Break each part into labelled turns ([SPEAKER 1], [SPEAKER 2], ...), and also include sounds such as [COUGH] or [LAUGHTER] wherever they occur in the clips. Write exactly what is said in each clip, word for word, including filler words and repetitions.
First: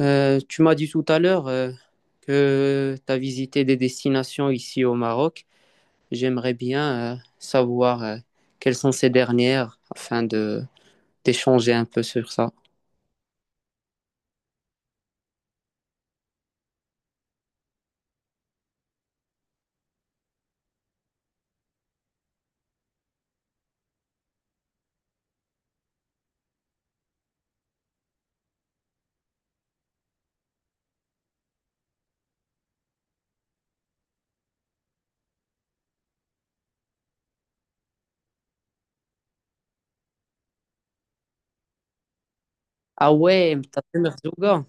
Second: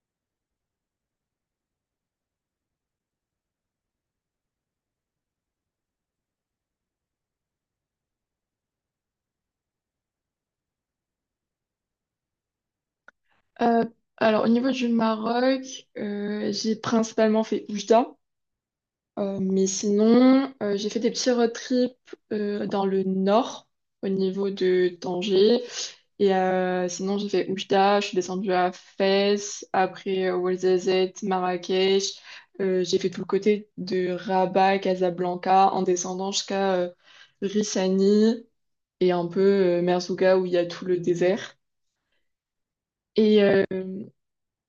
[SPEAKER 1] Euh, tu m'as dit tout à l'heure euh, que tu as visité des destinations ici au Maroc. J'aimerais bien euh, savoir euh, quelles sont ces dernières afin de d'échanger un peu sur ça.
[SPEAKER 2] Euh, alors, au niveau du Maroc, euh, j'ai principalement fait Oujda, euh, mais sinon, euh, j'ai fait des petits road trips euh, dans le nord, au niveau de Tanger. Et euh, sinon, j'ai fait Oujda, je suis descendue à Fès, après euh, Ouarzazate, Marrakech. Euh, j'ai fait tout le côté de Rabat, Casablanca, en descendant jusqu'à euh, Rissani et un peu euh, Merzouga où il y a tout le désert.
[SPEAKER 1] Ah
[SPEAKER 2] Et,
[SPEAKER 1] ouais,
[SPEAKER 2] euh,
[SPEAKER 1] t'as fait Merzouga.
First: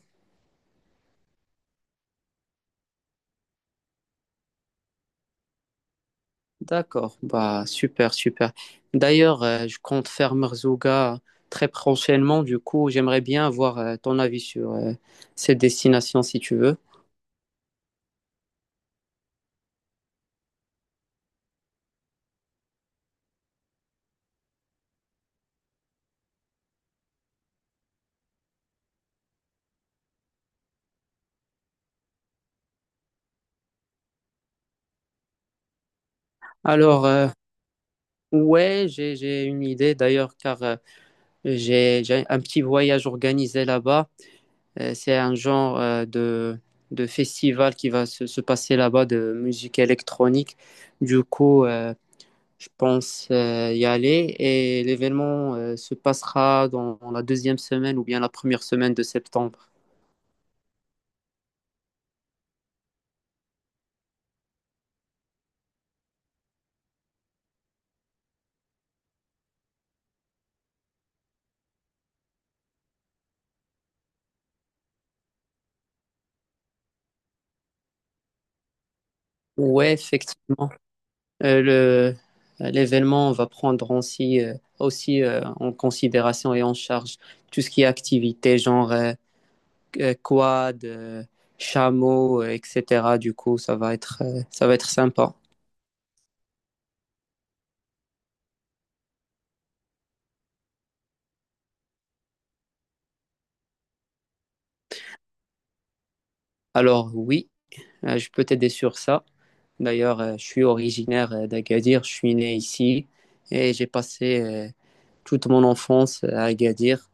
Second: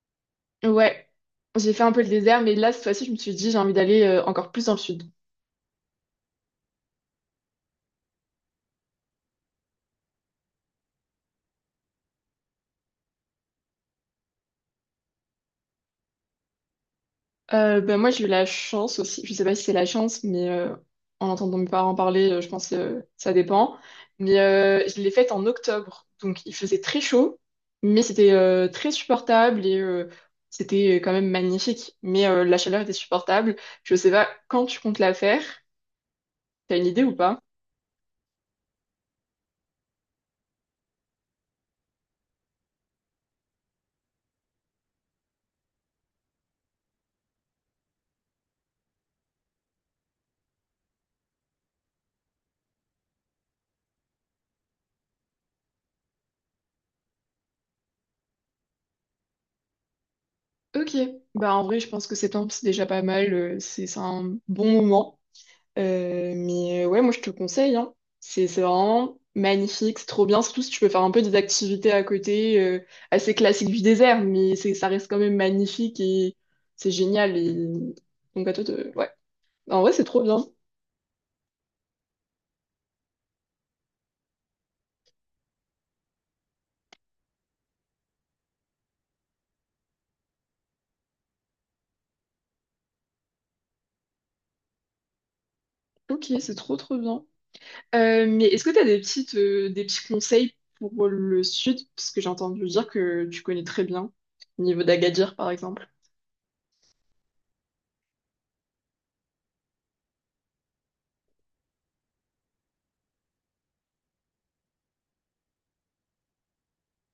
[SPEAKER 2] Ouais, j'ai fait un peu le désert, mais là, cette fois-ci, je me suis dit, j'ai envie d'aller euh, encore plus dans le sud.
[SPEAKER 1] D'accord, bah super, super. D'ailleurs, euh, je compte faire Merzouga très prochainement. Du coup, j'aimerais bien avoir euh, ton avis sur euh, cette destination si tu veux.
[SPEAKER 2] Euh, ben, moi, j'ai eu la chance aussi, je sais pas si c'est la chance, mais euh, en entendant mes parents parler, euh, je pense que ça dépend. Mais euh, je l'ai faite en octobre, donc il faisait très chaud, mais c'était euh, très supportable et euh, c'était quand même magnifique. Mais euh, la chaleur était supportable. Je sais pas quand tu comptes la faire, t'as une idée
[SPEAKER 1] Alors,
[SPEAKER 2] ou
[SPEAKER 1] euh,
[SPEAKER 2] pas?
[SPEAKER 1] ouais, j'ai j'ai une idée d'ailleurs car euh, J'ai, j'ai un petit voyage organisé là-bas. Euh, C'est un genre euh, de, de festival qui va se, se passer là-bas de musique électronique. Du coup, euh, je pense euh, y aller et l'événement euh, se passera dans, dans la deuxième semaine ou bien la première semaine de septembre.
[SPEAKER 2] Ok, bah en vrai, je pense que septembre, c'est déjà pas mal, euh, c'est c'est un bon moment. Euh, mais euh, ouais, moi je te conseille, hein. C'est c'est vraiment magnifique, c'est trop bien, surtout si tu peux faire un peu des activités à côté, euh, assez classiques du désert, mais c'est, ça reste quand même magnifique et c'est génial. Et... Donc à toi, de- ouais. En vrai,
[SPEAKER 1] Ouais,
[SPEAKER 2] c'est trop bien.
[SPEAKER 1] effectivement. Euh, le, L'événement va prendre aussi, euh, aussi euh, en considération et en charge tout ce qui est activité, genre euh, euh, quad, euh, chameau, euh, et cetera. Du coup, ça va être, euh, ça va être sympa.
[SPEAKER 2] Ok, c'est trop trop bien. Euh, mais est-ce que tu as des petites, euh, des petits conseils pour le sud? Parce que j'ai entendu dire que tu connais très bien, au niveau d'Agadir par exemple.
[SPEAKER 1] Alors oui, euh, je peux t'aider sur ça. D'ailleurs, euh, je suis originaire euh, d'Agadir, je suis né ici et j'ai passé euh, toute mon enfance euh, à Agadir.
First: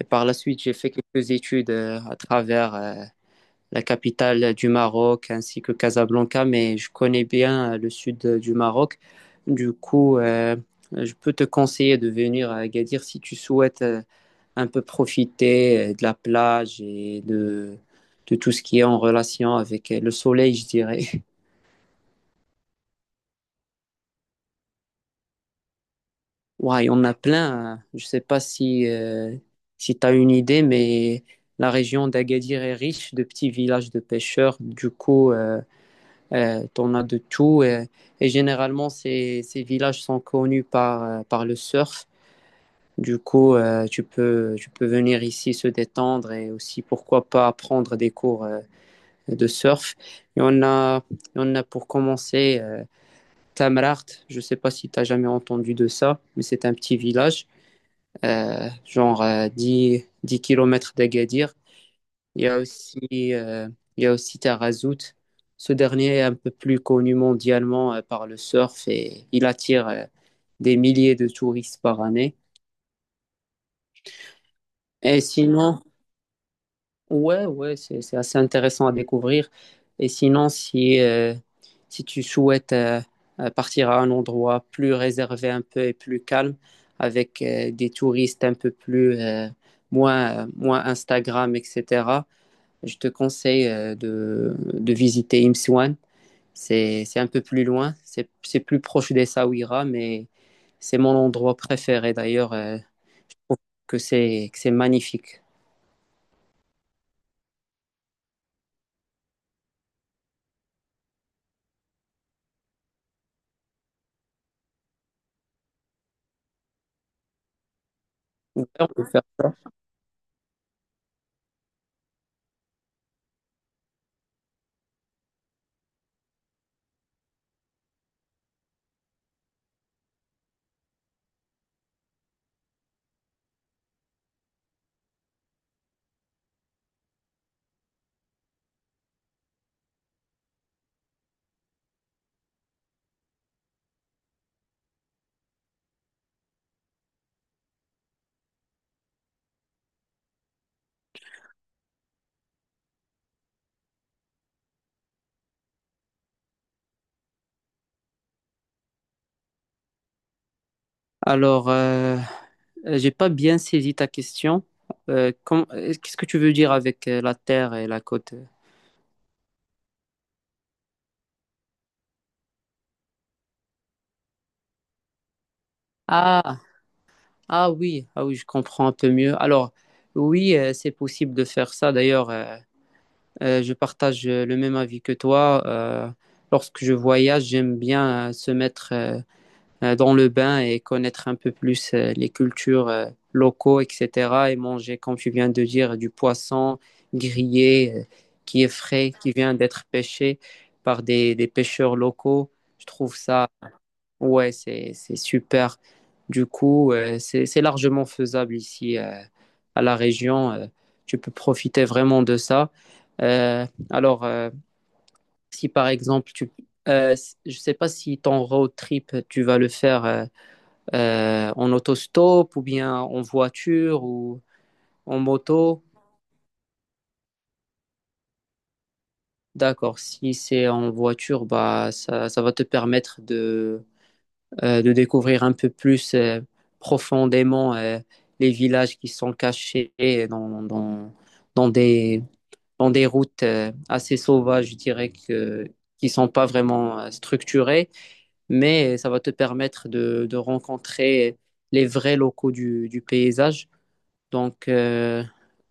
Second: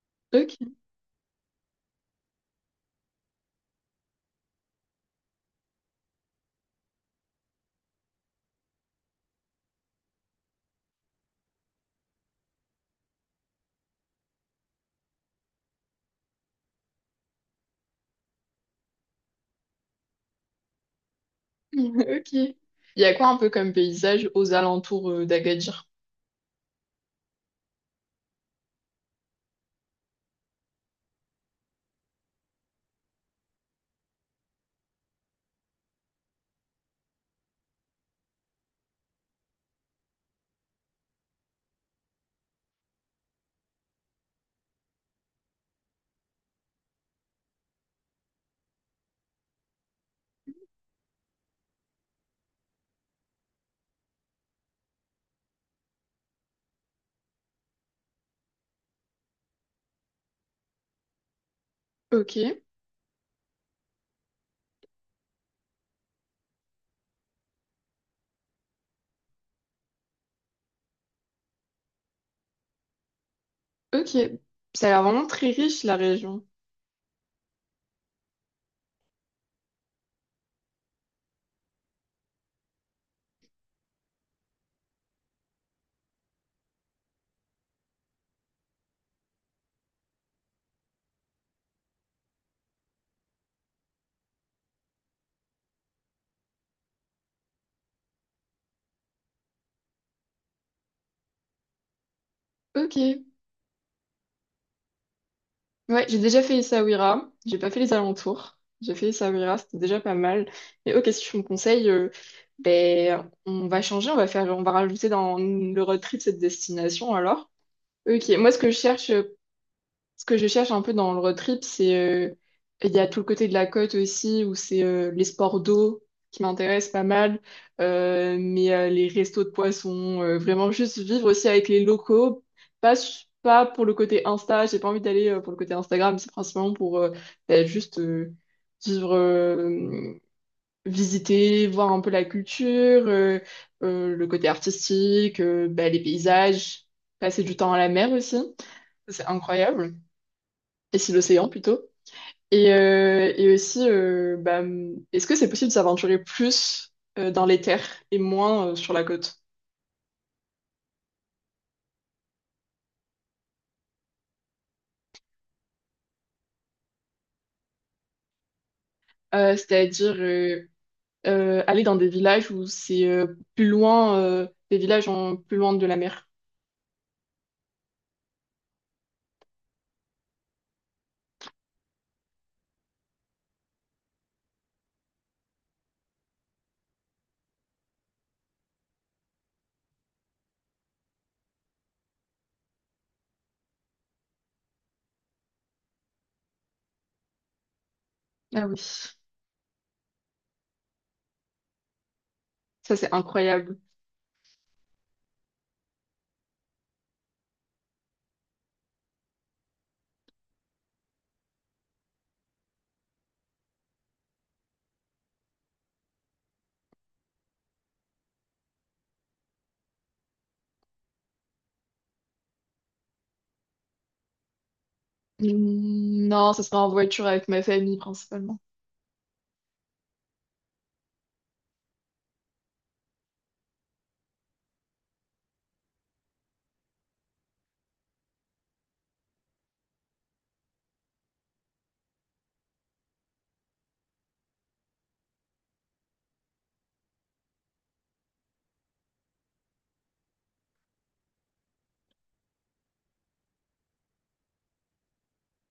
[SPEAKER 1] Et par la
[SPEAKER 2] Ok,
[SPEAKER 1] suite, j'ai fait quelques études euh, à travers euh, la capitale du Maroc, ainsi que Casablanca, mais je connais bien euh, le sud euh, du Maroc. Du coup, euh, je peux te conseiller de venir à Agadir si tu souhaites euh, un peu profiter euh, de la plage et de, de tout ce qui est en relation avec euh, le soleil, je dirais. [LAUGHS]
[SPEAKER 2] [LAUGHS] ok. Il y a quoi un peu comme paysage aux alentours euh, d'Agadir?
[SPEAKER 1] Ouais, on a plein, hein. Je sais pas si, euh, si tu as une idée, mais la région d'Agadir est riche de petits villages de pêcheurs. Du coup, euh, Euh, t'en as de tout. Euh, et généralement, ces, ces villages sont connus par, euh, par le surf. Du coup, euh, tu peux, tu peux venir ici se détendre et aussi, pourquoi pas, prendre des cours euh, de surf. Et on a, on a pour commencer euh, Tamraght. Je ne sais pas si tu as jamais entendu de ça, mais c'est un petit village, euh, genre euh, dix 10 km d'Agadir.
[SPEAKER 2] Ok.
[SPEAKER 1] Il y a aussi, euh, il y a aussi Tarazout. Ce dernier est un peu plus connu mondialement euh, par le surf et il attire euh, des milliers de touristes par année.
[SPEAKER 2] Ok, ça a l'air
[SPEAKER 1] Et
[SPEAKER 2] vraiment très
[SPEAKER 1] sinon,
[SPEAKER 2] riche la région.
[SPEAKER 1] ouais, ouais, c'est, c'est assez intéressant à découvrir. Et sinon, si, euh, si tu souhaites euh, euh, partir à un endroit plus réservé un peu et plus calme, avec euh, des touristes un peu plus, euh, moins, moins Instagram, et cetera, je te conseille euh, de, de visiter Imswan. C'est c'est un peu plus loin, c'est c'est plus proche des Saouira, mais c'est mon endroit préféré d'ailleurs. Euh,
[SPEAKER 2] Ok,
[SPEAKER 1] je trouve que c'est que c'est magnifique.
[SPEAKER 2] ouais, j'ai déjà fait Essaouira, j'ai pas fait les alentours. J'ai fait Essaouira, c'était déjà pas mal. Mais ok, si tu me conseilles, euh, ben, on va changer, on va faire, on va rajouter dans le road trip cette destination alors. Ok, moi ce que je
[SPEAKER 1] On peut
[SPEAKER 2] cherche
[SPEAKER 1] faire-
[SPEAKER 2] euh, ce que je cherche un peu dans le road trip, c'est euh, il y a tout le côté de la côte aussi où c'est euh, les sports d'eau qui m'intéressent pas mal, euh, mais euh, les restos de poissons, euh, vraiment juste vivre aussi avec les locaux, pas su- pas pour le côté Insta, j'ai pas envie d'aller euh, pour le côté Instagram, c'est principalement pour euh, bah, juste euh, vivre, euh, visiter, voir un peu la culture, euh, euh, le côté artistique, euh, bah, les paysages, passer du temps à la mer aussi, c'est incroyable et c'est l'océan plutôt. Et, euh, et aussi, euh, bah, est-ce que c'est possible de s'aventurer plus euh, dans les terres et moins euh, sur la côte?
[SPEAKER 1] Alors, euh, j'ai pas bien saisi ta question. Euh, com- euh, qu'est-ce que tu veux dire avec euh, la terre et la côte?
[SPEAKER 2] Euh, c'est-à-dire euh, euh, aller dans des villages où c'est euh, plus loin, euh, des villages en, plus loin de la mer.
[SPEAKER 1] Ah, ah oui, ah oui, je comprends un peu mieux. Alors, oui, euh, c'est possible de faire ça. D'ailleurs, euh, euh, je partage euh, le même avis que toi. Euh, lorsque je voyage, j'aime bien euh, se mettre euh, euh, dans le bain et connaître un peu plus euh, les cultures euh, locaux, et cetera. Et manger, comme tu viens de dire, du poisson grillé euh, qui
[SPEAKER 2] Ah
[SPEAKER 1] est
[SPEAKER 2] oui,
[SPEAKER 1] frais, qui vient d'être pêché par des, des pêcheurs locaux. Je
[SPEAKER 2] ça c'est
[SPEAKER 1] trouve ça,
[SPEAKER 2] incroyable.
[SPEAKER 1] ouais, c'est, c'est super. Du coup, euh, c'est, c'est largement faisable ici euh, à la région. Euh, tu peux profiter vraiment de ça. Euh, alors, euh, si par exemple, tu, euh, je ne sais pas si ton road trip, tu vas le faire. euh, euh, en autostop ou bien en voiture ou en moto.
[SPEAKER 2] Hmm, non, ça sera en voiture avec ma famille principalement.
[SPEAKER 1] D'accord, si c'est en voiture, bah, ça, ça va te permettre de, euh, de découvrir un peu plus euh, profondément euh, les villages qui sont cachés dans, dans, dans des, dans des routes euh, assez sauvages, je dirais, que, qui sont pas vraiment euh, structurées, mais ça va te permettre de, de rencontrer les vrais locaux du, du paysage. Donc, euh,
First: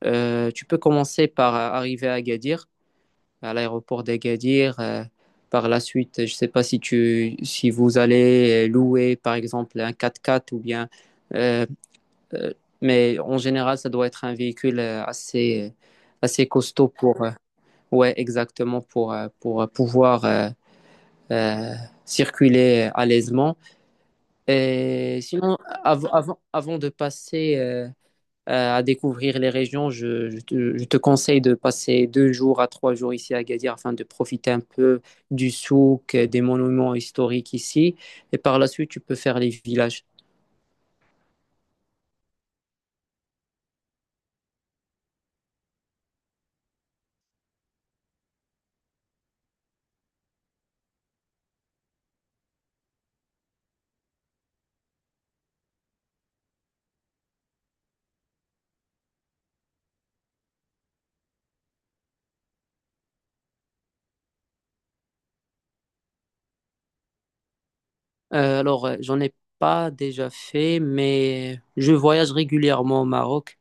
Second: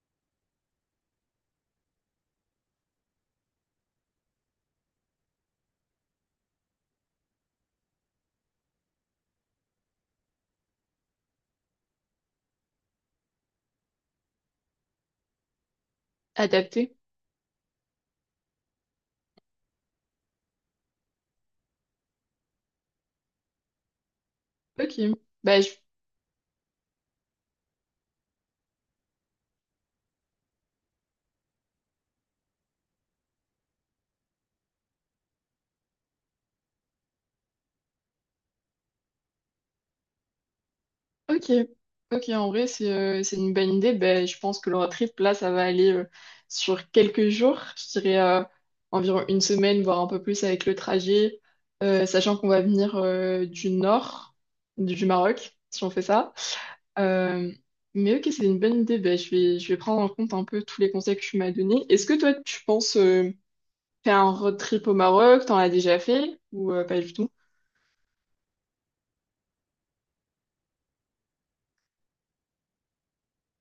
[SPEAKER 1] euh, tu peux commencer par euh, arriver à Agadir, à l'aéroport d'Agadir. Euh, par la suite, je ne sais pas si tu, si vous allez euh, louer, par exemple, un quatre-quatre ou bien, euh, euh, mais en général, ça doit être un véhicule euh, assez, assez costaud
[SPEAKER 2] Adapté.
[SPEAKER 1] pour, euh, ouais, exactement, pour, euh, pour pouvoir euh, euh, circuler euh, à l'aisement.
[SPEAKER 2] Ok.
[SPEAKER 1] Et sinon,
[SPEAKER 2] Bah, je
[SPEAKER 1] av- avant, avant de passer euh, euh, à découvrir les régions, je, je te, je te conseille de passer deux jours à trois jours ici à Agadir afin de profiter un peu du souk, des monuments historiques ici. Et par la suite, tu peux faire les villages.
[SPEAKER 2] ok, ok, en vrai, c'est euh, c'est une bonne idée. Ben, je pense que le road trip, là, ça va aller euh, sur quelques jours, je dirais euh, environ une semaine, voire un peu plus avec le trajet, euh, sachant qu'on va venir euh, du nord du du Maroc, si on fait ça. Euh, mais ok, c'est une bonne idée. Ben, je vais, je vais prendre en compte un peu tous les conseils que tu m'as donnés. Est-ce que toi, tu penses euh, faire un road trip au Maroc? T'en as déjà fait ou euh, pas du tout?
[SPEAKER 1] Euh, alors, euh, j'en ai pas déjà fait, mais je voyage régulièrement au Maroc.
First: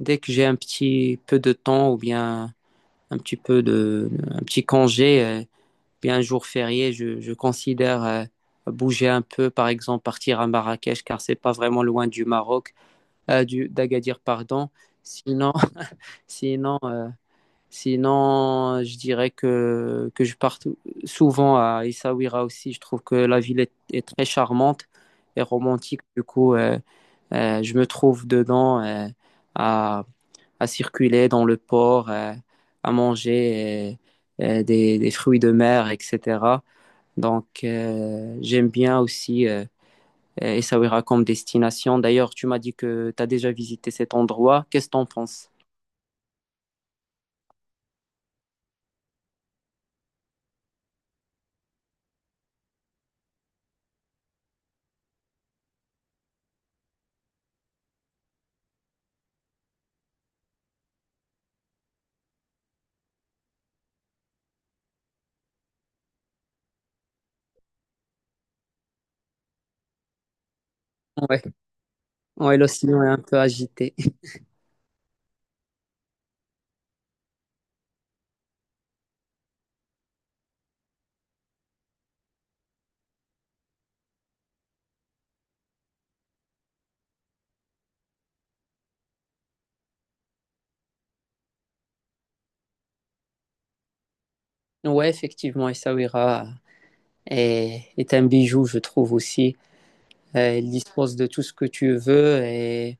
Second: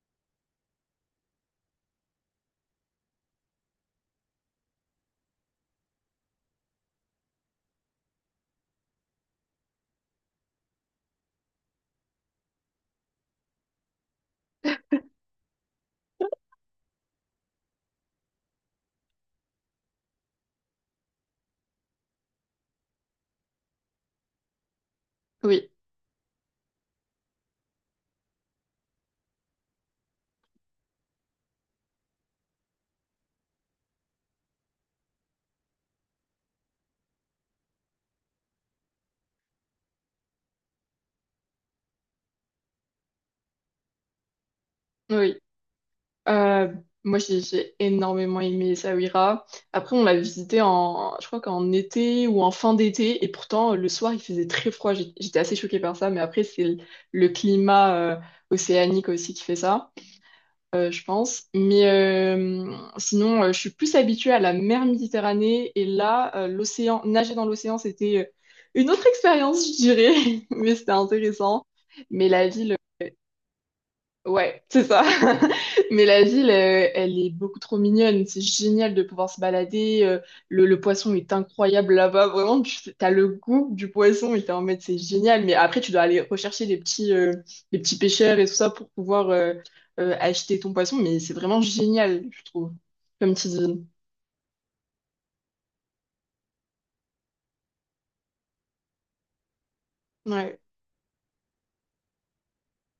[SPEAKER 1] Dès que j'ai un petit peu de temps ou bien un petit peu de, un petit congé, euh, bien un jour férié, je, je considère euh, bouger un peu, par exemple partir à Marrakech, car c'est pas vraiment loin du Maroc. euh, du- D'Agadir, pardon. Sinon, [LAUGHS] sinon, euh, sinon, je dirais que, que je pars tou- souvent à Essaouira aussi. Je trouve que la ville est, est très charmante et
[SPEAKER 2] Oui,
[SPEAKER 1] romantique. Du coup, euh, euh, je me trouve dedans euh, à, à circuler dans le port, euh, à manger euh, euh, des, des fruits de mer, et cetera. Donc, euh, j'aime bien aussi. euh, euh, Essaouira comme destination. D'ailleurs, tu m'as dit que tu as déjà visité cet endroit. Qu'est-ce que tu en
[SPEAKER 2] oui.
[SPEAKER 1] penses?
[SPEAKER 2] Euh, Moi, j'ai j'ai énormément aimé Essaouira. Après, on l'a visité en, je crois qu'en été ou en fin d'été. Et pourtant, le soir, il faisait très froid. J'ai- J'étais assez choquée par ça. Mais après, c'est le, le climat euh, océanique aussi qui fait ça, euh, je pense. Mais euh, sinon, euh, je suis plus habituée à la mer Méditerranée. Et là, euh, l'océan, nager dans l'océan, c'était euh, une autre expérience, je dirais. [LAUGHS] Mais c'était
[SPEAKER 1] Ouais.
[SPEAKER 2] intéressant. Mais la
[SPEAKER 1] Ouais,
[SPEAKER 2] ville
[SPEAKER 1] l'océan est un peu agité. [LAUGHS]
[SPEAKER 2] ouais, c'est ça. [LAUGHS] Mais la ville, euh, elle est beaucoup trop mignonne. C'est génial de pouvoir se balader. euh, le, le poisson est incroyable là-bas. Vraiment, tu as le goût du poisson et t'es en mode, c'est génial. Mais après, tu dois aller rechercher les petits, euh, les petits pêcheurs et tout ça pour pouvoir euh, euh, acheter ton poisson. Mais c'est vraiment génial, je trouve, comme petite ville.
[SPEAKER 1] Ouais, effectivement, Essaouira est, est un bijou, je trouve aussi. Euh,
[SPEAKER 2] Ouais.
[SPEAKER 1] il dispose de tout ce que tu veux et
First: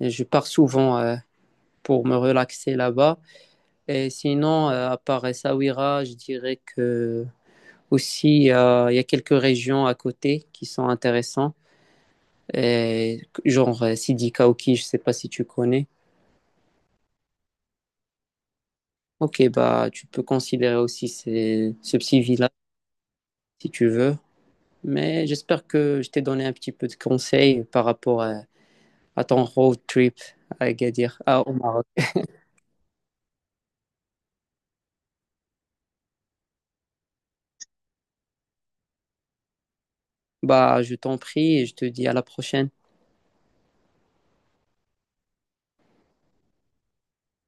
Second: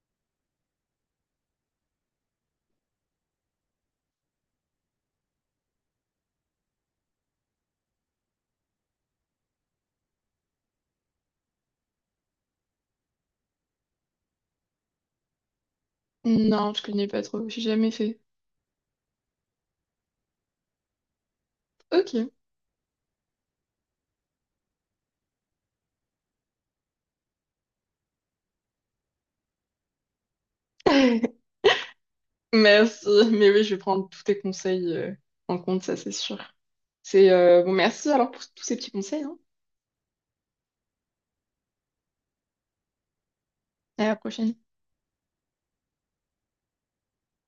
[SPEAKER 1] je pars souvent euh, pour me relaxer là-bas. Et sinon, euh, à part Essaouira, je dirais que aussi euh, il y a quelques régions à côté qui sont intéressantes. Et genre euh, Sidi Kaouki, je ne sais pas si tu connais.
[SPEAKER 2] Non, je connais pas trop. J'ai jamais fait.
[SPEAKER 1] Ok, bah tu peux considérer aussi ces- ce
[SPEAKER 2] Ok.
[SPEAKER 1] petit village si tu veux. Mais j'espère que je t'ai donné un petit peu de conseils par rapport à, à ton road trip à Agadir, à- au
[SPEAKER 2] [LAUGHS]
[SPEAKER 1] Maroc.
[SPEAKER 2] Merci. Mais oui, je vais prendre tous tes conseils euh, en compte, ça, c'est sûr. C'est euh, Bon, merci alors pour tous ces petits conseils, hein.
[SPEAKER 1] Bah je t'en prie et je te dis à la prochaine.
[SPEAKER 2] À la prochaine.